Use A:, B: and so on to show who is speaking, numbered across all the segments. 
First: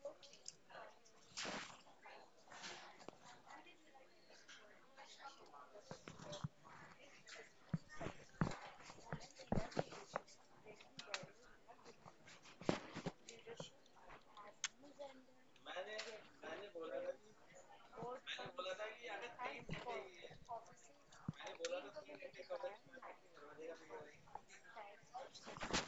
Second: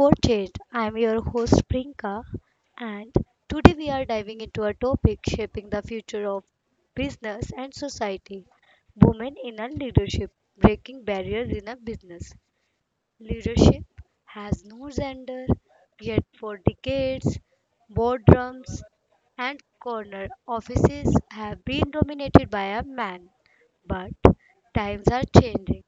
A: Fortune. I am your host Prinka and today we are diving into a topic shaping the future of business and society. Women in a leadership, breaking barriers in a business. Leadership has no gender, yet for decades, boardrooms and corner offices have been dominated by a man. But times are changing.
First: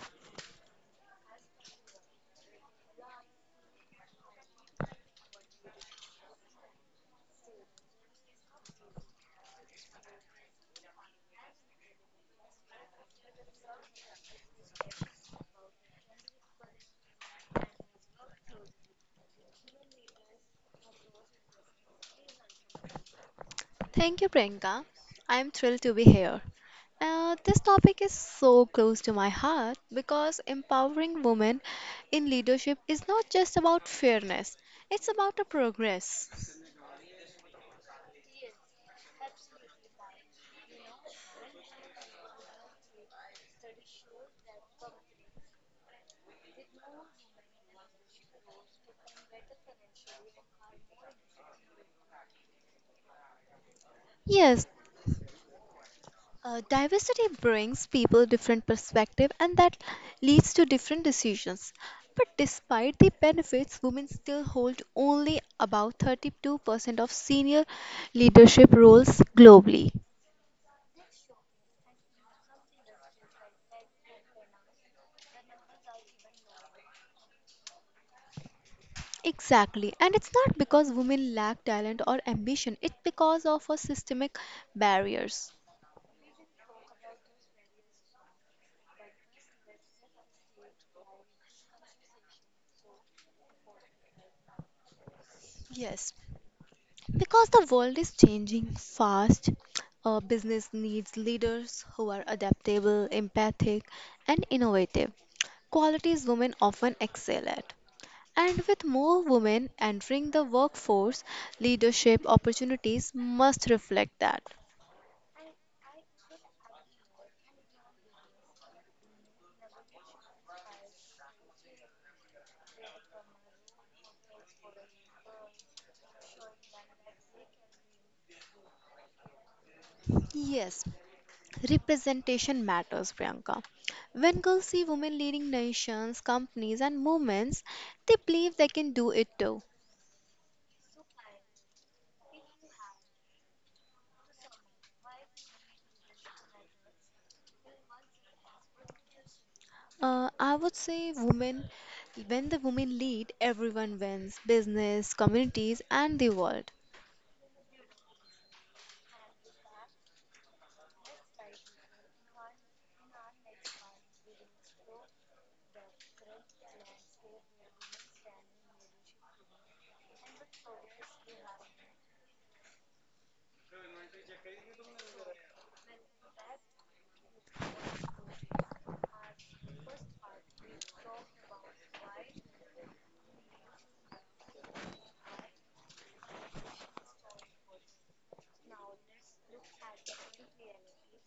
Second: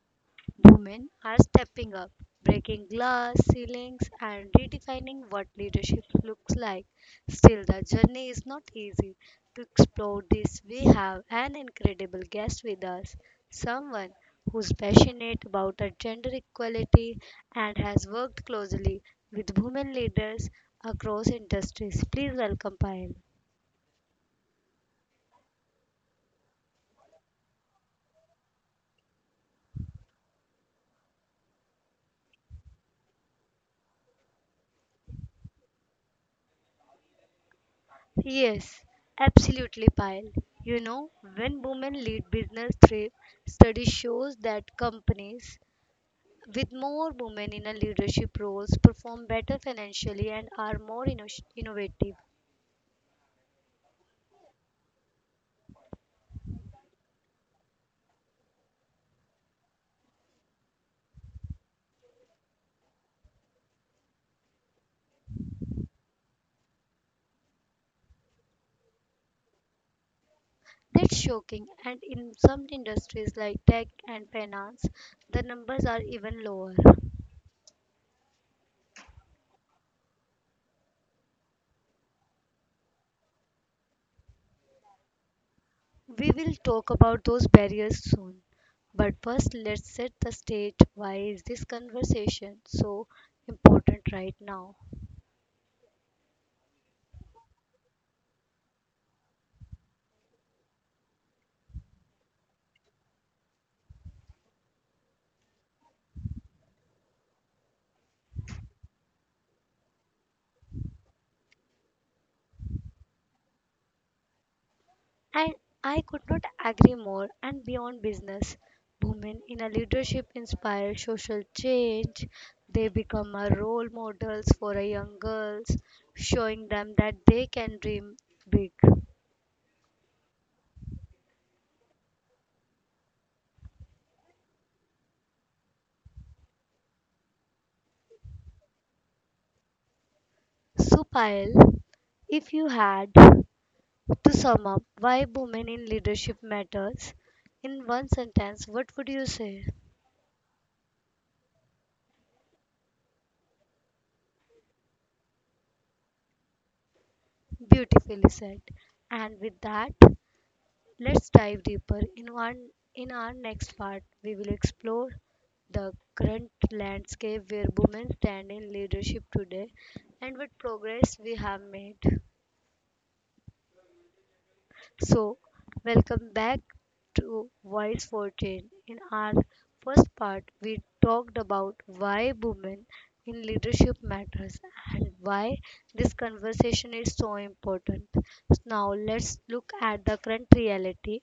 A: Women are stepping up, breaking glass ceilings, and redefining what leadership looks like. Still, the journey is not easy. To explore this, we have an incredible guest with us someone who's passionate about gender equality and has worked closely with women leaders across industries. Please welcome Payal.
B: Thank you, Priyanka. I'm thrilled to be here. This topic is so close to my heart because empowering women in leadership is not just about fairness, it's about a progress.
A: Yes, absolutely, Payal. You know, when women lead business thrive, study shows that companies with more women in a leadership roles perform better financially and are more innovative.
B: Yes, diversity brings people different perspective and that leads to different decisions. But despite the benefits, women still hold only about 32% of senior leadership roles globally.
A: That's shocking. And in some industries like tech and finance, the numbers are even lower.
B: Exactly. And it's not because women lack talent or ambition, it's because of a systemic barriers.
A: We will talk about those barriers soon. But first, let's set the stage. Why is this conversation so important right now?
B: Yes, because the world is changing fast, business needs leaders who are adaptable, empathic, and innovative. Qualities women often excel at. And with more women entering the workforce, leadership opportunities must reflect that.
A: And I could not agree more. And beyond business, women in a leadership inspire social change. They become a role models for a young girls, showing them that they can dream big.
B: Yes. Representation matters, Priyanka. When girls see women leading nations, companies, and movements, they believe they can do it too.
A: So, Payal, if you had to sum up why women in leadership matters in one sentence, what would you say?
B: I would say when the women lead, everyone wins business, communities, and the world.
A: Beautifully said. And with that, let's dive deeper. In our next part, we will explore the current landscape where women stand in leadership today and what progress we have made. So, welcome back to Voice 14. In our first part, we talked about why women in leadership matters and why this conversation is so important. Now, let's look at the current reality,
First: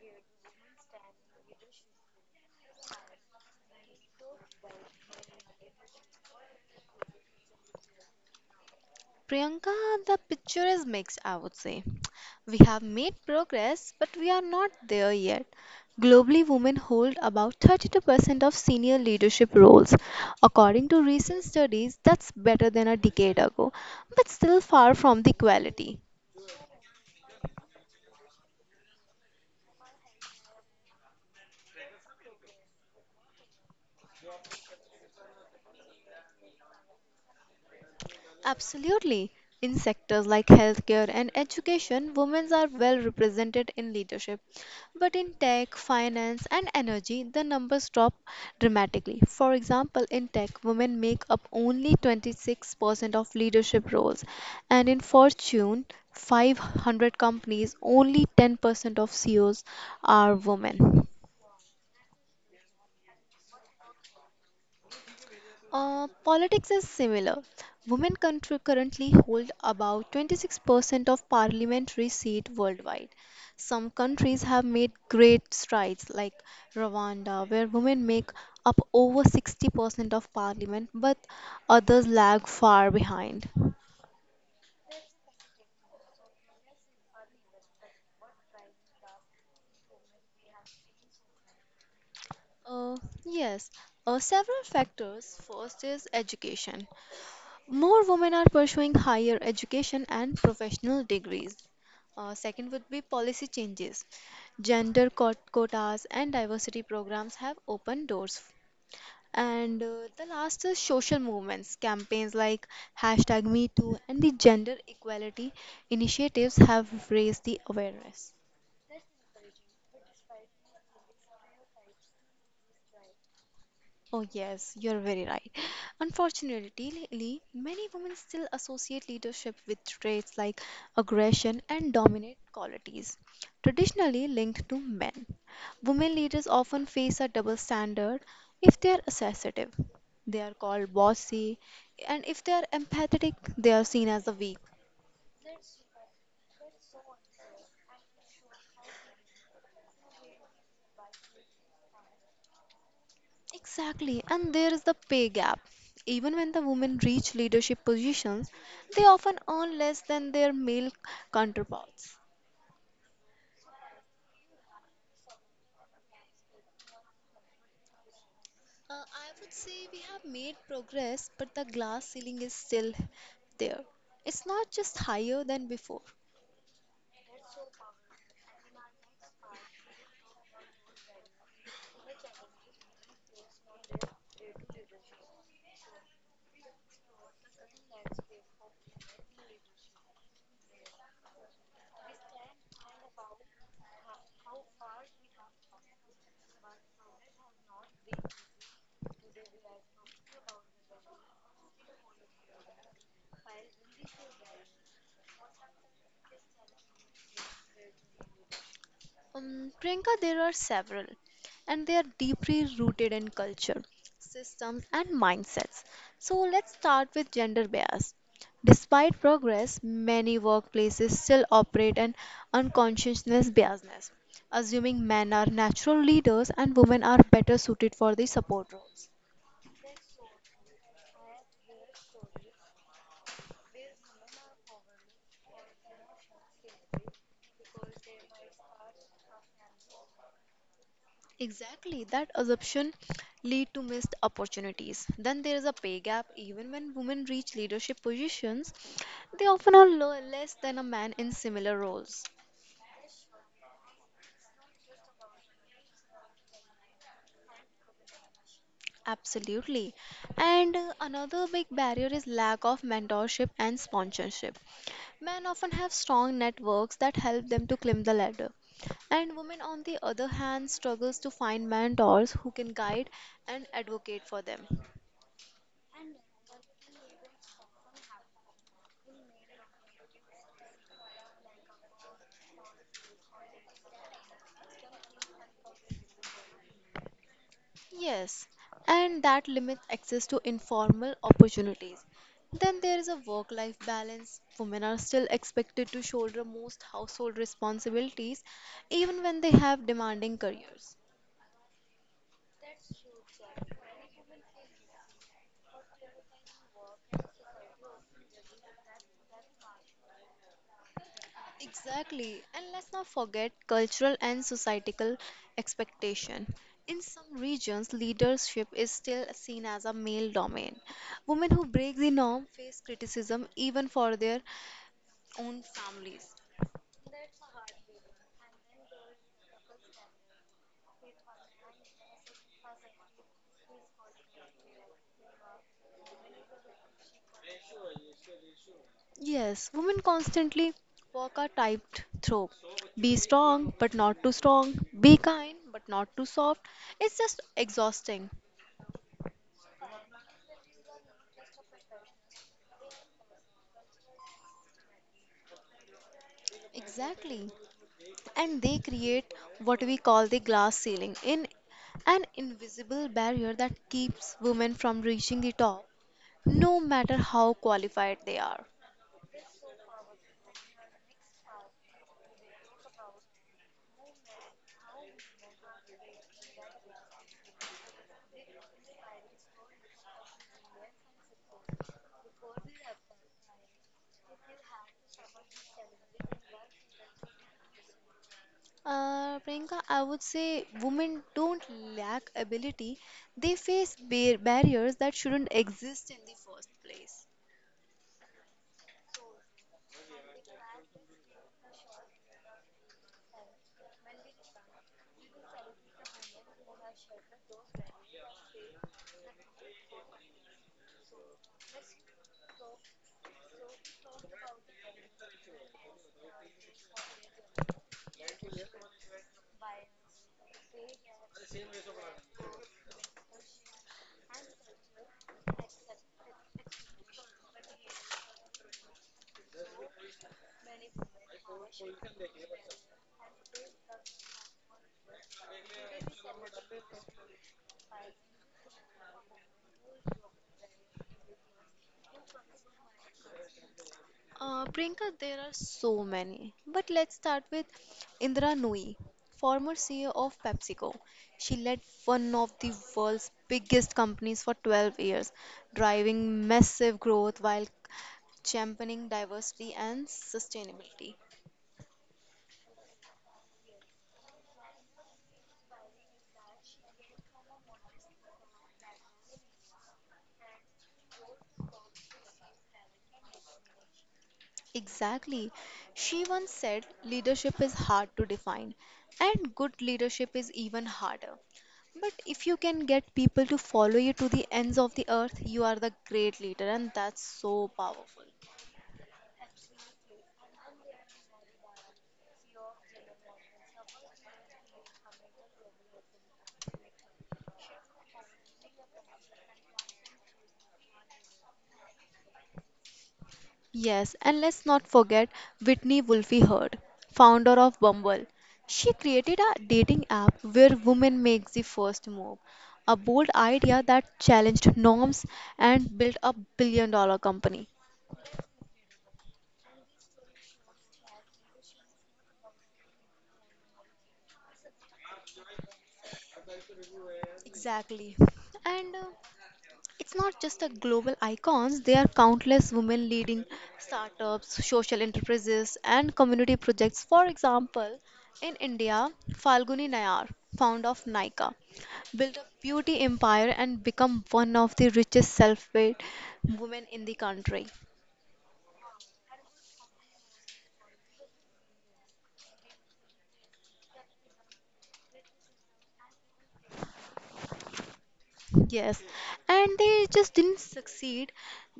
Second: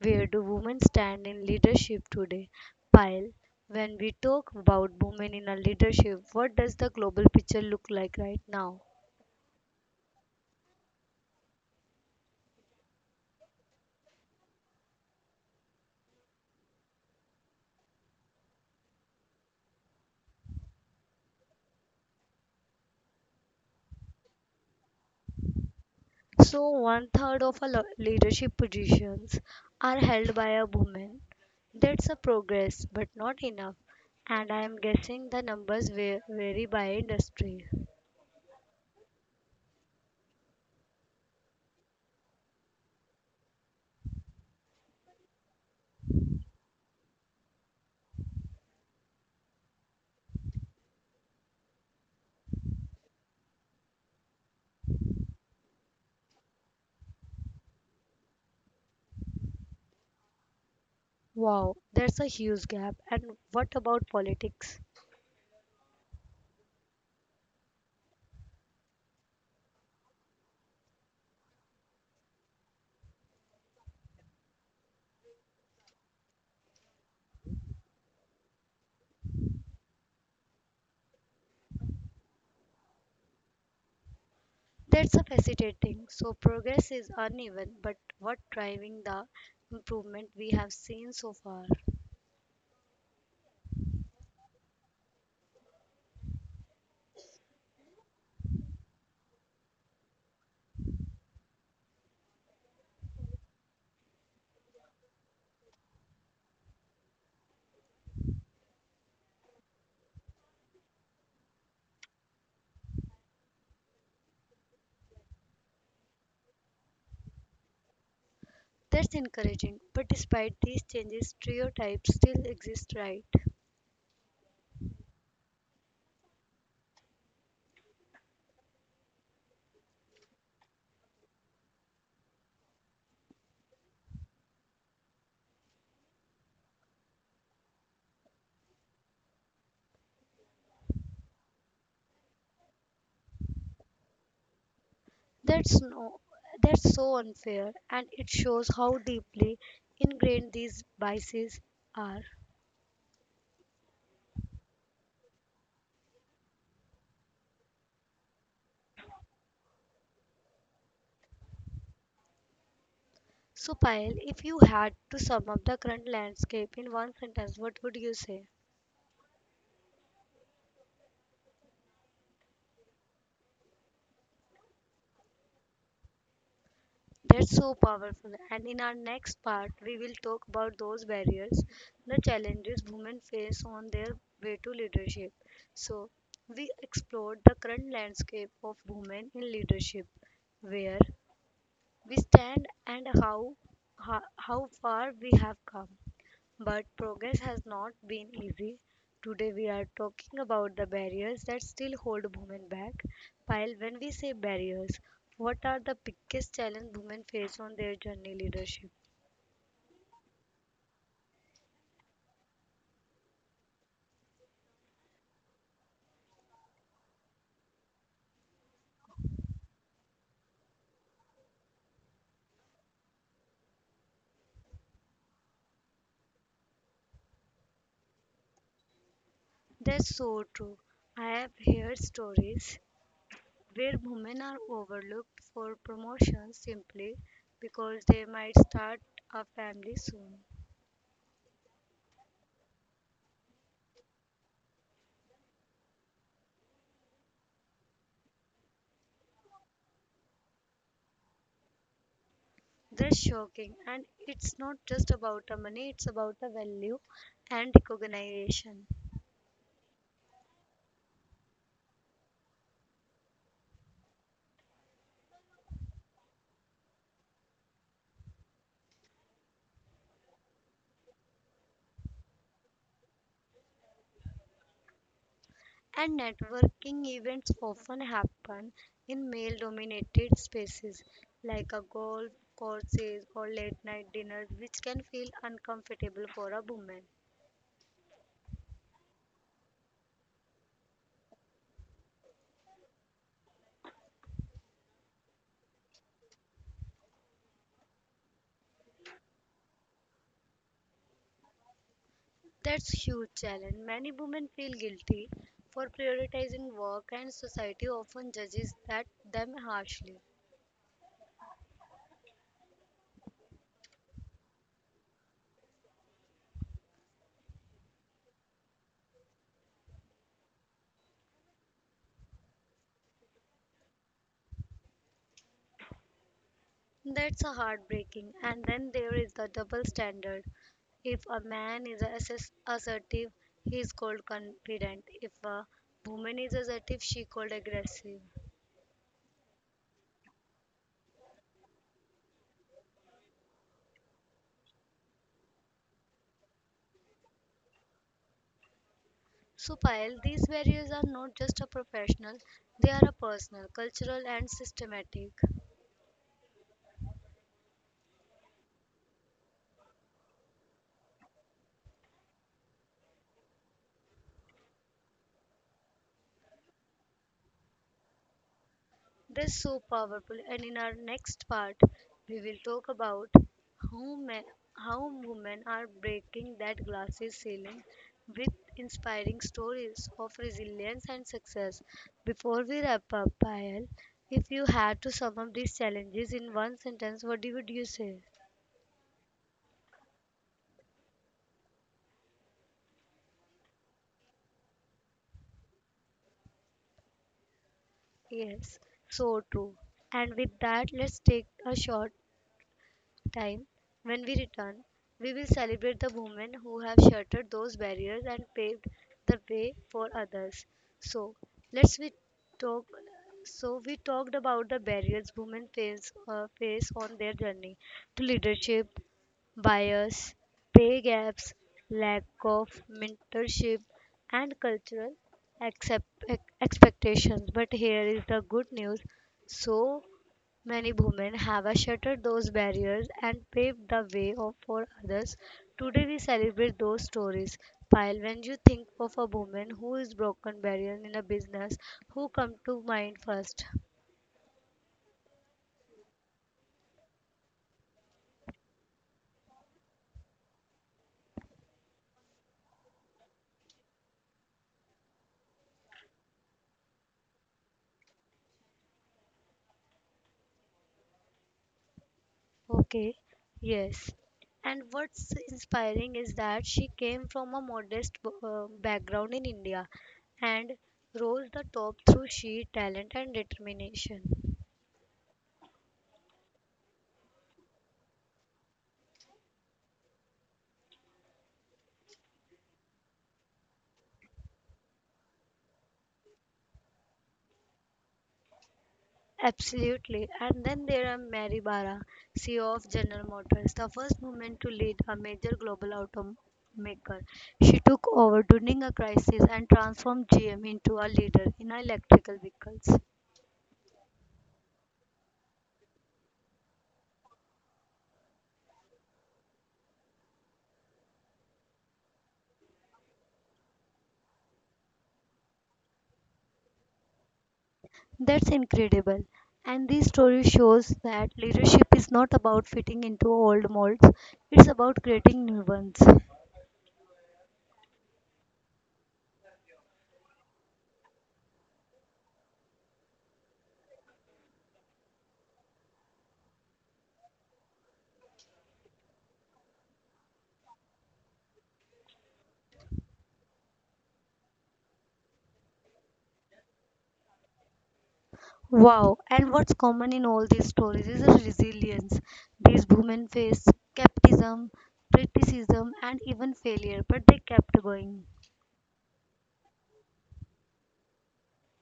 A: where do women stand in leadership today? Pyle, when we talk about women in a leadership, what does the global picture look like right now?
B: Priyanka, the picture is mixed, I would say. We have made progress, but we are not there yet. Globally, women hold about 32% of senior leadership roles. According to recent studies, that's better than a decade ago, but still far from the equality.
A: So, one third of our leadership positions are held by a woman. That's a progress, but not enough. And I am guessing the numbers vary by industry.
B: Absolutely. In sectors like healthcare and education, women are well represented in leadership. But in tech, finance, and energy, the numbers drop dramatically. For example, in tech, women make up only 26% of leadership roles, and in Fortune 500 companies, only 10% of CEOs are women.
A: Wow, that's a huge gap. And what about politics?
B: Politics is similar. Women currently hold about 26% of parliamentary seat worldwide. Some countries have made great strides, like Rwanda, where women make up over 60% of parliament, but others lag far behind.
A: That's a fascinating. So progress is uneven, but what driving the improvement we have seen so far?
B: Uh, yes, Several factors. First is education. More women are pursuing higher education and professional degrees. Second would be policy changes. Gender quotas and diversity programs have opened doors. And the last is social movements. Campaigns like hashtag MeToo and the gender equality initiatives have raised the awareness.
A: That's encouraging. But despite these changes, stereotypes still exist, right?
B: Oh, yes, you're very right. Unfortunately, many women still associate leadership with traits like aggression and dominant qualities, traditionally linked to men. Women leaders often face a double standard if they are assertive. They are called bossy, and if they are empathetic, they are seen as the weak.
A: That's no, That's so unfair, and it shows how deeply ingrained these biases are.
B: Exactly, and there is the pay gap. Even when the women reach leadership positions, they often earn less than their male counterparts.
A: So, Payal, if you had to sum up the current landscape in one sentence, what would you say?
B: I would say we have made progress, but the glass ceiling is still there. It's not just higher than before.
A: That's so powerful. And in our next part, we will talk about those barriers, the challenges women face on their way to leadership. So, we explored the current landscape of women in leadership, where we stand and how far we have come. But progress has not been easy. Today we are talking about the barriers that still hold women back. While when we say barriers, what are the biggest challenge women face on their journey leadership?
B: Priyanka, there are several, and they are deeply rooted in culture, systems, and mindsets. So let's start with gender bias. Despite progress, many workplaces still operate an unconsciousness biasness, assuming men are natural leaders and women are better suited for the support roles.
A: That's so true. I have heard stories where women are overlooked for promotions simply because they might start a family soon.
B: Exactly, that assumption lead to missed opportunities. Then there is a pay gap. Even when women reach leadership positions, they often are less than a man in similar roles.
A: That's shocking, and it's not just about the money, it's about the value and recognition.
B: Absolutely. And another big barrier is lack of mentorship and sponsorship. Men often have strong networks that help them to climb the ladder. And women, on the other hand, struggles to find mentors who can guide and advocate for them.
A: And networking events often happen in male dominated spaces like a golf courses or late night dinners which can feel uncomfortable for a woman.
B: Yes, and that limits access to informal opportunities. Then there is a work life balance. Women are still expected to shoulder most household responsibilities even when they have demanding careers.
A: That's huge challenge, many women feel guilty for prioritizing work and society often judges that them harshly.
B: Exactly, and let's not forget cultural and societal expectation. In some regions, leadership is still seen as a male domain. Women who break the norm face criticism even for their own families.
A: That's a heartbreaking. And then there is the double standard. If a man is assertive, he is called confident. If a woman is assertive, she called aggressive.
B: Yes, women constantly walk a typed through. Be strong, but not too strong. Be kind, but not too soft. It's just exhausting.
A: So, Payal, these barriers are not just a professional; they are a personal, cultural, and systematic.
B: Exactly. And they create what we call the glass ceiling, in an invisible barrier that keeps women from reaching the top, no matter how qualified they are.
A: This so powerful, and in our next part, we will talk about how men, how women are breaking that glasses ceiling with inspiring stories of resilience and success. Before we wrap up, Payal, if you had to sum up these challenges in one sentence, what would you say?
B: Priyanka, I would say women don't lack ability. They face barriers that shouldn't exist in the first place.
A: Yes, so true. And with that, let's take a short time, when we return, we will celebrate the women who have shattered those barriers and paved the way for others. So, let's we talk. So we talked about the barriers women face on their journey to leadership, bias, pay gaps, lack of mentorship, and cultural expectations. But here is the good news, so many women have shattered those barriers and paved the way for others. Today, we celebrate those stories. Pile, when you think of a woman who is broken barriers in a business, who come to mind first?
B: Priyanka, there are so many, but let's start with Indira Nooyi, former CEO of PepsiCo. She led one of the world's biggest companies for 12 years, driving massive growth while championing diversity and sustainability.
A: Okay, yes. And what's inspiring is that she came from a modest background in India and rose the top through sheer talent and determination.
B: Exactly. She once said leadership is hard to define, and good leadership is even harder. But if you can get people to follow you to the ends of the earth, you are the great leader, and that's so powerful.
A: Absolutely. And then there are Mary Barra, CEO of General Motors, the first woman to lead a major global automaker. She took over during a crisis and transformed GM into a leader in electrical vehicles.
B: Yes, and let's not forget Whitney Wolfe Heard, founder of Bumble. She created a dating app where women make the first move, a bold idea that challenged norms and built a $1 billion company.
A: That's incredible. And this story shows that leadership is not about fitting into old molds, it's about creating new ones.
B: Exactly. And it's not just the global icons, there are countless women leading startups, social enterprises, and community projects. For example, in India, Falguni Nayar, founder of Nykaa, built a beauty empire and become one of the richest self-made women in the country.
A: Wow, and what's common in all these stories is resilience. These women faced skepticism, criticism, and even failure, but they kept going.
B: Yes. And they just didn't succeed.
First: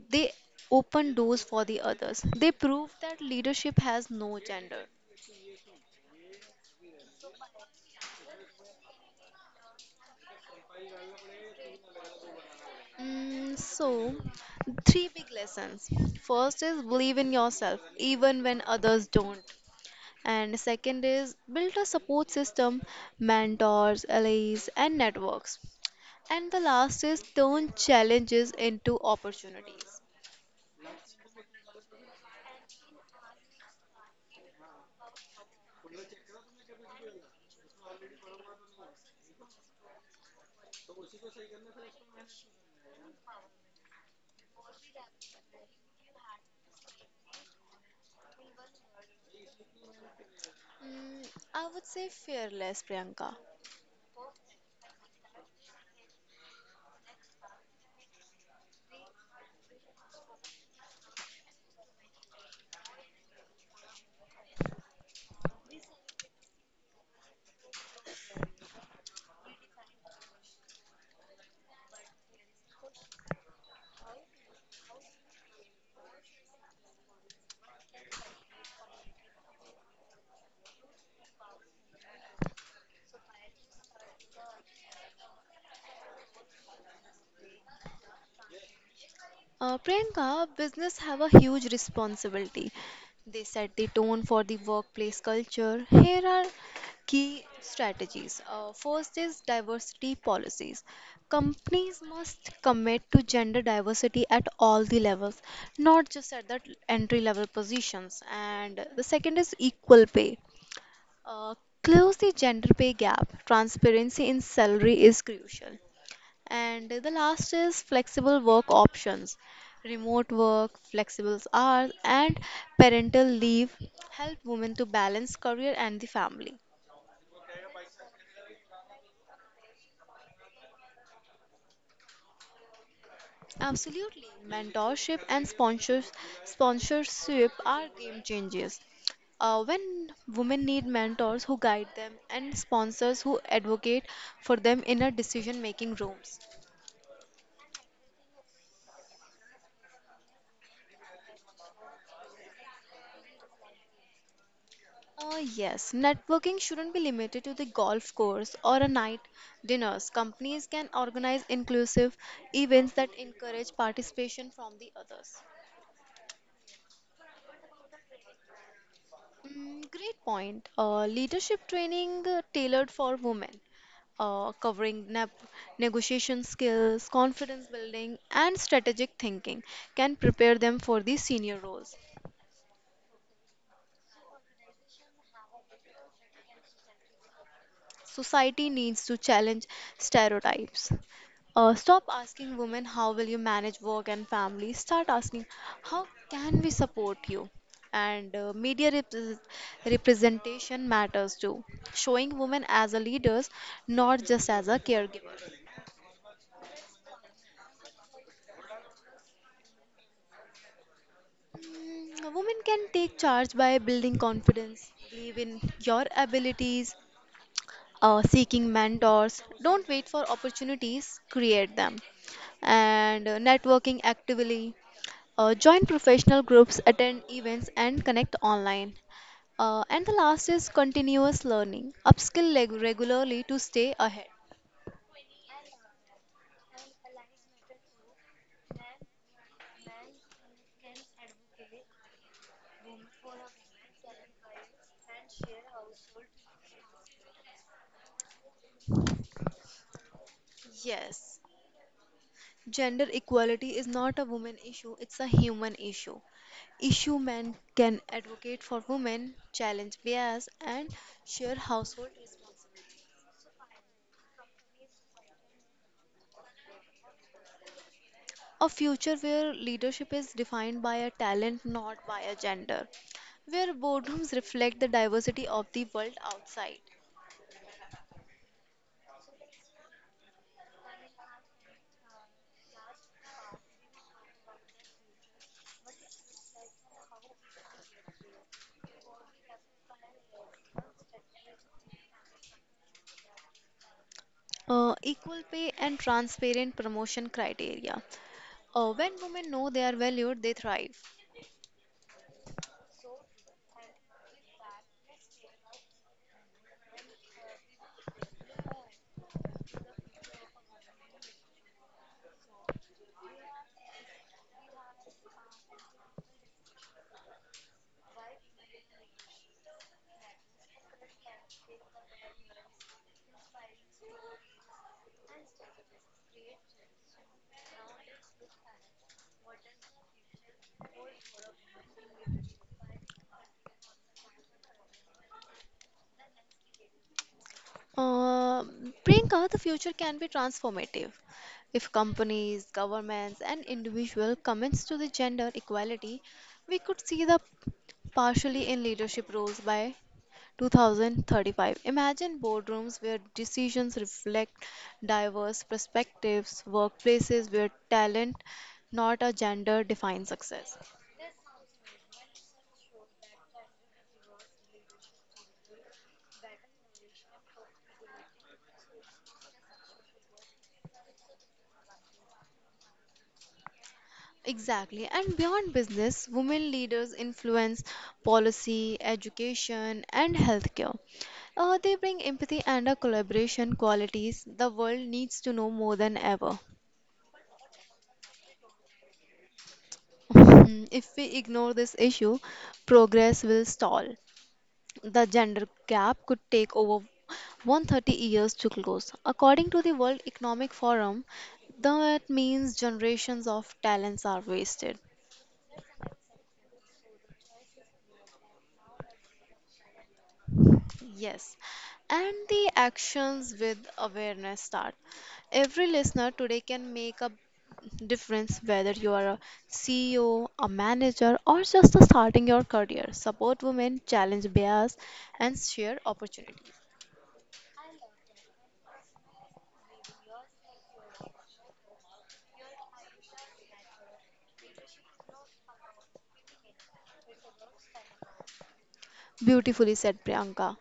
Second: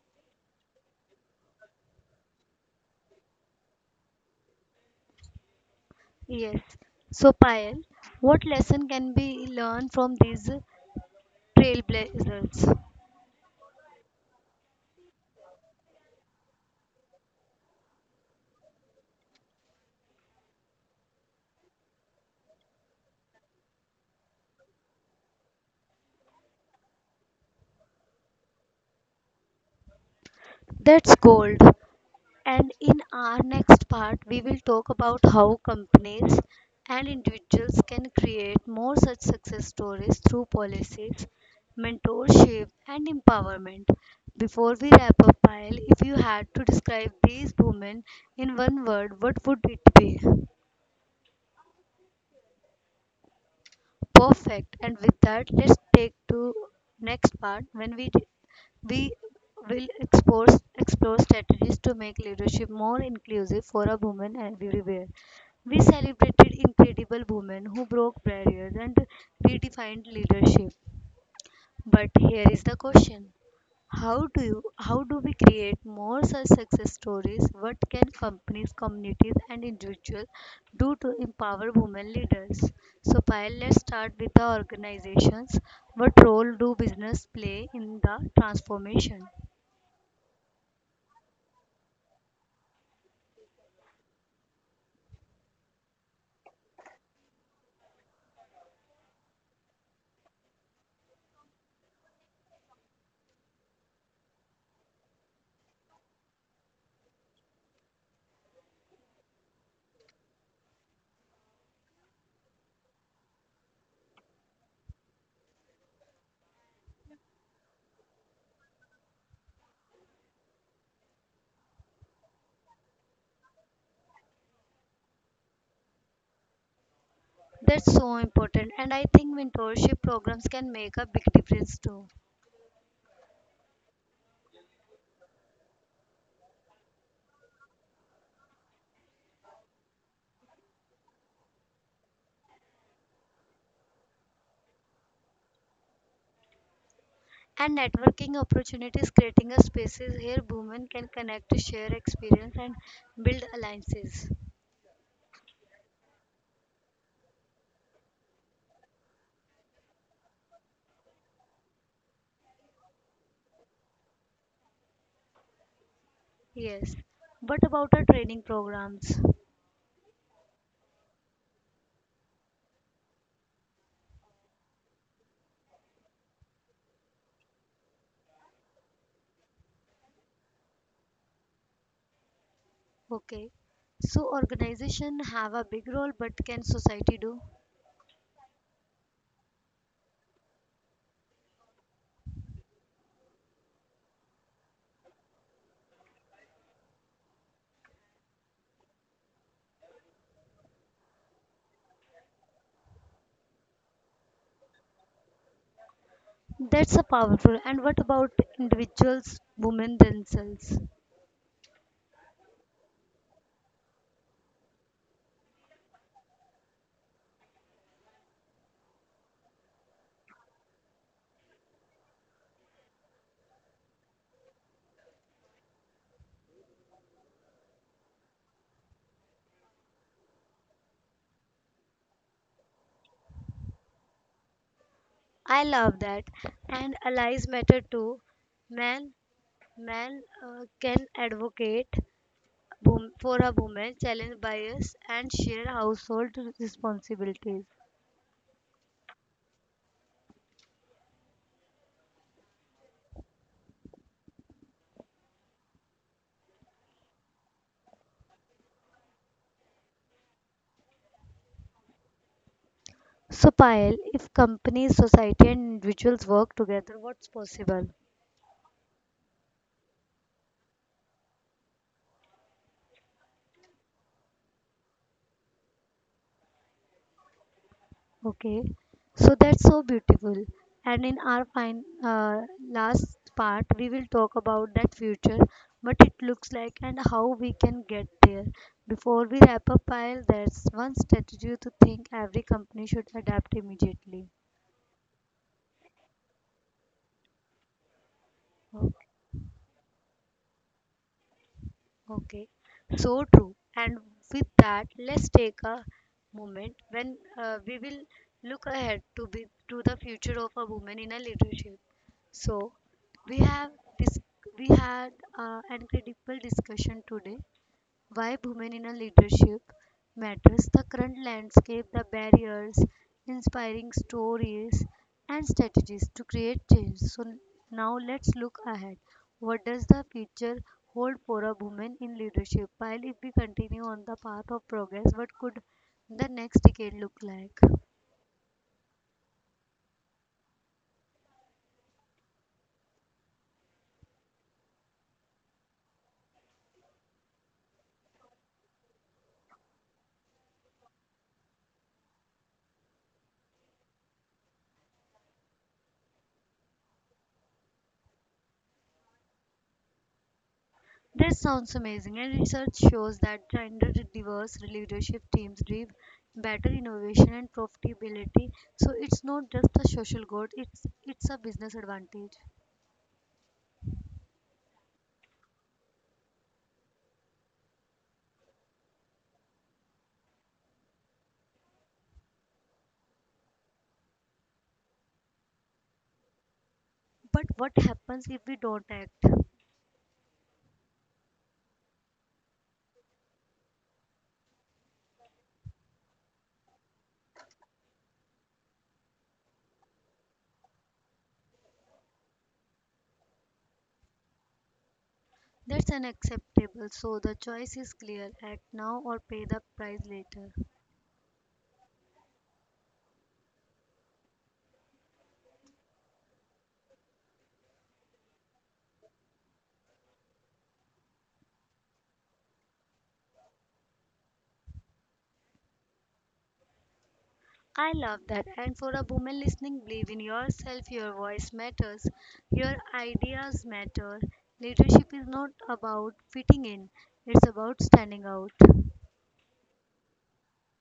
B: They opened doors for the others. They proved that leadership has no gender.
A: Yes. So, Payal, what lesson can be learned from these trailblazers?
B: So, three big lessons. First is believe in yourself, even when others don't. And second is build a support system, mentors, allies, and networks. And the last is turn challenges into opportunities.
A: That's gold. And in our next part, we will talk about how companies and individuals can create more such success stories through policies, mentorship, and empowerment. Before we wrap up, Payal, if you had to describe these women in one word, what would it be?
B: Mm, I would say fearless, Priyanka.
A: Perfect. And with that, let's take to next part when we will explore strategies to make leadership more inclusive for a woman everywhere. We celebrated incredible women who broke barriers and redefined leadership. But here is the question. How do we create more such success stories? What can companies, communities and individuals do to empower women leaders? So Payal, let's start with the organizations. What role do business play in the transformation?
B: Priyanka, business have a huge responsibility. They set the tone for the workplace culture. Here are key strategies. First is diversity policies. Companies must commit to gender diversity at all the levels, not just at the entry level positions. And the second is equal pay. Uh, Close the gender pay gap. Transparency in salary is crucial. And the last is flexible work options. Remote work, flexible hours, and parental leave help women to balance career and the family.
A: That's so important and I think mentorship programs can make a big difference too.
B: Absolutely. Mentorship and sponsorship are game changers. When women need mentors who guide them and sponsors who advocate for them in a decision making rooms.
A: And networking opportunities creating a spaces where women can connect, share experience and build alliances.
B: Yes, networking shouldn't be limited to the golf course or a night dinners. Companies can organize inclusive events that encourage participation from the others.
A: Yes, but about our training programs.
B: Mm, great point. Leadership training tailored for women, covering nap negotiation skills, confidence building, and strategic thinking, can prepare them for the senior roles.
A: Okay, so organization have a big role, but can society do?
B: Society needs to challenge stereotypes. Stop asking women how will you manage work and family. Start asking how can we support you. And media representation matters too. Showing women as a leaders, not just as a caregiver.
A: That's a powerful. And what about individuals, women themselves?
B: Women can take charge by building confidence, believe in your abilities, seeking mentors. Don't wait for opportunities, create them. And networking actively. Join professional groups, attend events, and connect online. And the last is continuous learning. Upskill regularly to stay ahead.
A: I love that. And allies matter too. Man, man can advocate for a woman, challenge bias, and share household responsibilities.
B: Yes, gender equality is not a woman issue, it's a human issue. Issue men can advocate for women, challenge bias, and share household.
A: So, Payal, if companies, society, and individuals work together, what's possible?
B: A future where leadership is defined by a talent, not by a gender. Where boardrooms reflect the diversity of the world outside.
A: Okay, so that's so beautiful. And in our fine last part, we will talk about that future, what it looks like, and how we can get there. Before we wrap up, pile that's one strategy to think every company should adapt immediately.
B: Equal pay and transparent promotion criteria. When women know they are valued, they thrive.
A: Okay, so true. And with that, let's take a moment when we will look ahead to the future of a woman in a leadership. So we have this we had an incredible discussion today why women in a leadership matters, the current landscape, the barriers, inspiring stories, and strategies to create change. So now let's look ahead. What does the future hold for a woman in leadership? While if we continue on the path of progress, what could the next decade look like?
B: Uh, Priyanka, the future can be transformative if companies, governments, and individuals commits to the gender equality. We could see the partially in leadership roles by 2035. Imagine boardrooms where decisions reflect diverse perspectives, workplaces where talent, not a gender, defines success.
A: This sounds amazing, and research shows that gender diverse leadership teams drive better innovation and profitability. So it's not just a social good, it's a business advantage.
B: Exactly. And beyond business, women leaders influence policy, education, and healthcare. They bring empathy and a collaboration qualities the world needs to know more than ever.
A: But what happens if we don't act?
B: Mhm. If we ignore this issue, progress will stall. The gender gap could take over 130 years to close. According to the World Economic Forum, that means generations of talents are wasted.
A: That's unacceptable. So the choice is clear. Act now or pay the price later.
B: Yes, and the actions with awareness start. Every listener today can make a difference whether you are a CEO, a manager, or just starting your career. Support women, challenge bias, and share opportunity.
A: I love that. And for a woman listening, believe in yourself. Your voice matters. Your ideas matter. Leadership is not about fitting in, it's about standing out.
B: Beautifully said, Priyanka.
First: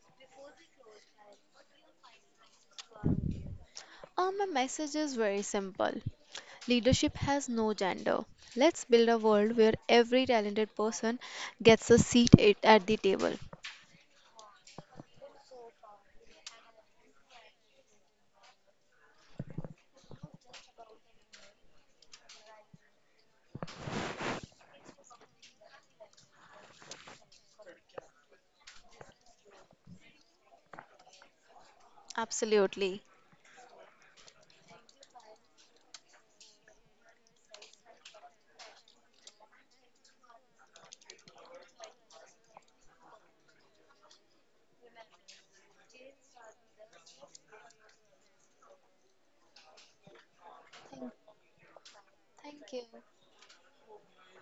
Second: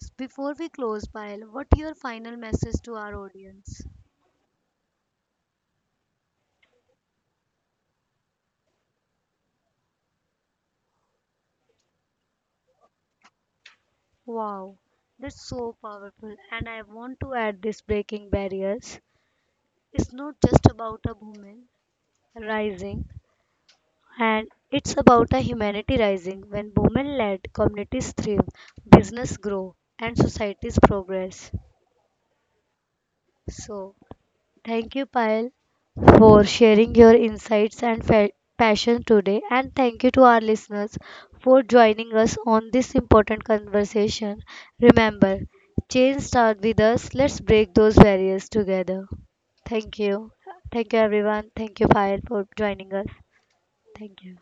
A: Before we close, Payal, what your final message to our audience?
B: My message is very simple. Leadership has no gender. Let's build a world where every talented person gets a seat at the table.
A: Wow, that's so powerful. And I want to add this breaking barriers. It's not just about a woman rising, and it's about a humanity rising when women led communities thrive, business grow, and societies progress.
B: Absolutely.
A: So, thank you, Payal, for sharing your insights and passion today, and thank you to our listeners for joining us on this important conversation. Remember, change starts with us. Let's break those barriers together. Thank you. Thank you,
B: Thank,
A: everyone. Thank you, Payal, for
B: thank
A: joining us.
B: you.
A: Thank you.